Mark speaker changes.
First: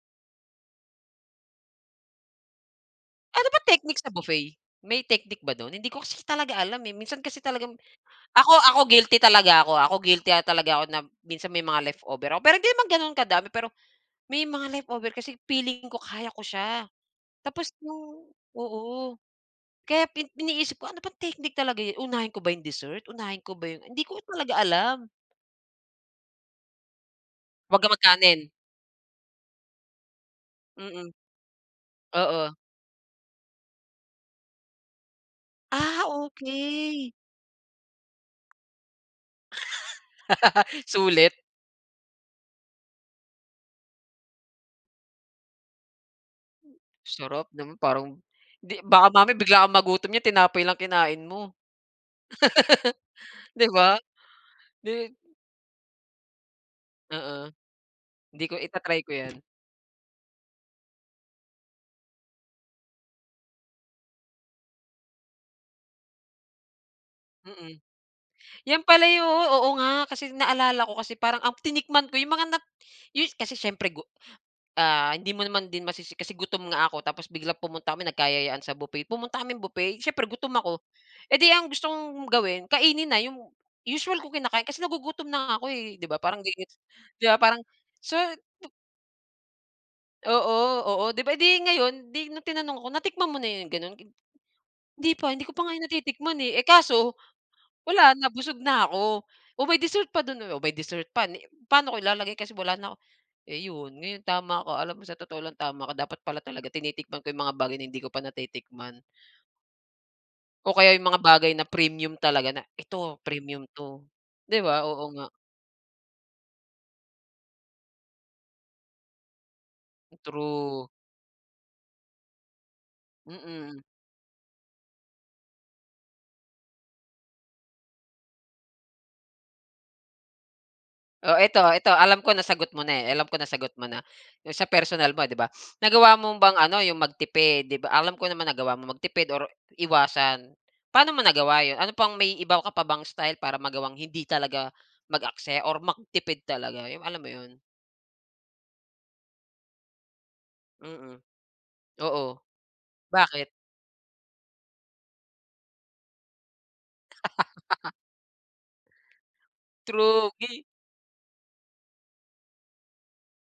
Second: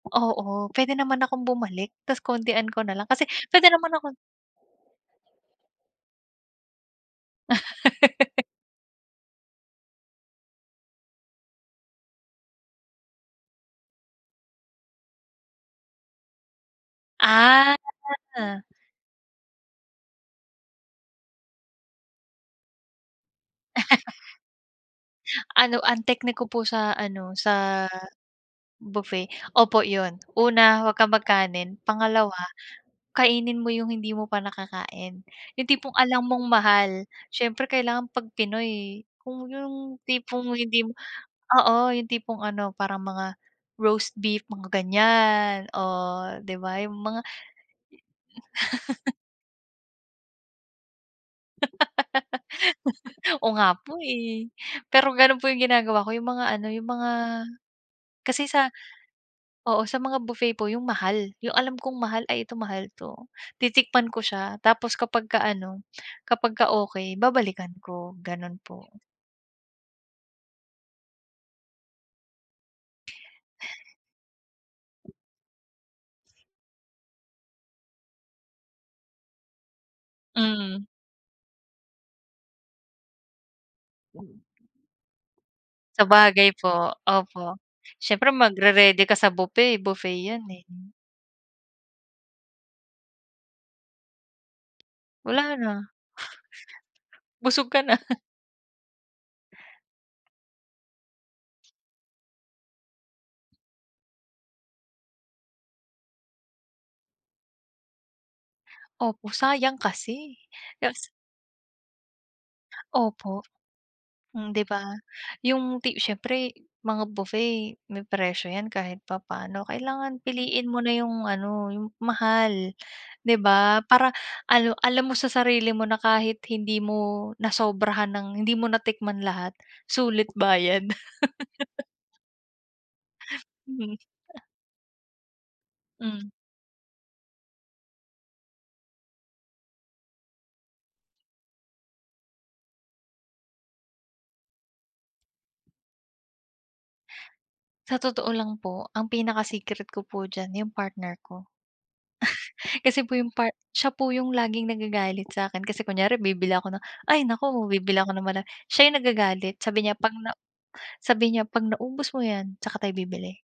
Speaker 1: Oo, puwede naman akong bumalik ta's kontian ko nalang kasi
Speaker 2: Ano ba
Speaker 1: puwede naman
Speaker 2: technique sa
Speaker 1: akong
Speaker 2: buffet? May technique ba do'n hindi ko kasi talaga alam, eh. Minsan kasi talagang ako, ako guilty talaga ako, ah, ako guilty, ah, talaga ako na minsan may mga leftover ako pero hindi naman gano'n kadami pero may mga leftover kasi feeling ko kaya ko siya. Tapos
Speaker 1: Ah.
Speaker 2: nung oo kaya pi iniisip ko ano bang techninique talaga yu unahin ko ba 'yong dessert? Unahin ko ba yung Hindi ko talaga alam.
Speaker 1: Ano ang technique ko po sa ano,
Speaker 2: Huwag
Speaker 1: sa
Speaker 2: kang magkanin?
Speaker 1: buffet, opo 'yon. Una, huwag kang
Speaker 2: Mm.
Speaker 1: magkanin. Pangalawa,
Speaker 2: Oo.
Speaker 1: kainin mo yung hindi mo pa nakakain, yung tipong
Speaker 2: Ah,
Speaker 1: alam mong mahal.
Speaker 2: okey.
Speaker 1: Siyempre kailangan pag Pinoy kung yung tipong hindi mo
Speaker 2: Sulit.
Speaker 1: oo yung tipong ano, parang mga roast beef mga gan'yan, oh, di ba yung mga
Speaker 2: Sarap naman parang hindi baka mamaya bigla kang magutom niyan tinapay lang kinain mo.
Speaker 1: Oo
Speaker 2: Di
Speaker 1: nga
Speaker 2: ba?
Speaker 1: po, eh.
Speaker 2: Di
Speaker 1: Pero gano'n po yung ginagawa ko yung mga ano, yung mga
Speaker 2: Oo. Hindi
Speaker 1: kasi
Speaker 2: ko
Speaker 1: sa
Speaker 2: ita-try ko 'yan.
Speaker 1: oo sa mga buffet po yung mahal yung alam kong mahal, "Ay ito mahal 'to." Titikman ko siya tapos kapagka ano, kapagka okey babalikan
Speaker 2: Mm.
Speaker 1: ko, gano'n
Speaker 2: 'Yan
Speaker 1: po.
Speaker 2: pala yu oo, nga kasi naalala ko kasi parang ang tinikman ko yung mga nat yu kasi siyempre gu ah, hindi mo naman din masisi kasi gutom nga ako tapos biglang pumunta kami nagkayayaan sa buffet. Pumunta kaming buffet siyempre gutom ako,
Speaker 1: Mm.
Speaker 2: eh, 'di ang gusto kong gawin, kainin na 'yong usual ko kinakain kasi nagugutom na nga ako, eh, 'di ba? Parang di
Speaker 1: Sabagay
Speaker 2: ge gets,
Speaker 1: po.
Speaker 2: 'di ba, parang
Speaker 1: Opo,
Speaker 2: so
Speaker 1: siyempre
Speaker 2: pu
Speaker 1: magre-ready ka sa buffet, buffet 'yan,
Speaker 2: Oo,
Speaker 1: eh.
Speaker 2: oo, di ba? Eh, di ngayon di nung tinanong ako, "Natikman mo na 'yon gano'n?" "Hindi pa, hindi
Speaker 1: Wala
Speaker 2: ko pa nga 'yon
Speaker 1: na.
Speaker 2: natitikman, eh." Eh, kaso
Speaker 1: Busog ka na.
Speaker 2: wala na busog na ako. "Oh, may dessert pa do'n, oh." Oh, may dessert pa ni paano ko ilalagay kasi wala na eh, 'yon, ngayon tama ka. Alam mo, sa totoo lang tama ko dapat pala talaga tinitikman ko 'yong mga bagay na hindi ko pa natitikman.
Speaker 1: Opo, sayang kasi,
Speaker 2: O kaya
Speaker 1: ta's
Speaker 2: yung mga bagay na premium talaga na eto
Speaker 1: Opo.
Speaker 2: premium 'to.
Speaker 1: Hmm,
Speaker 2: Di
Speaker 1: 'di ba?
Speaker 2: ba, oo nga.
Speaker 1: Yung ti siyempre mga buffet may presyo 'yan kahit papano, kailangan piliin mo
Speaker 2: True.
Speaker 1: na yung ano, yung mahal, di ba?
Speaker 2: Mm.
Speaker 1: Para ano, alam mo sa sarili mo na kahit hindi mo nasobrahan ng hindi mo natikman lahat sulit bayad.
Speaker 2: Oh, eto, eto alam ko nasagot mo na, eh, alam ko nasagot mo
Speaker 1: Mm.
Speaker 2: na, 'yong sa personal mo 'di ba. Nagawa
Speaker 1: Hmm.
Speaker 2: mo bang ano 'yong magtipid? 'Di ba alam ko naman nagawa mo magtipid or iwasan, paano mo nagawa 'yon? Ano pang may iba ko ka pa bang style para magawang hindi talaga mag-aksaya or magtipid talaga, 'yong alam mo 'yon?
Speaker 1: Sa totoo lang po ang pinaka-secret ko po diyan yung partner
Speaker 2: Mm.
Speaker 1: ko.
Speaker 2: Oo,
Speaker 1: Kasi po yung
Speaker 2: bakit?
Speaker 1: part siya po yung laging nagagalit sa'kin kasi kunyari bibili ako ng ay, naku bibili ako ng mara siya yung nagagalit, sabi niya, "'Pag
Speaker 2: True
Speaker 1: na"
Speaker 2: gi
Speaker 1: sabi niya, "'Pag naubos mo 'yan tsaka tayo bibili."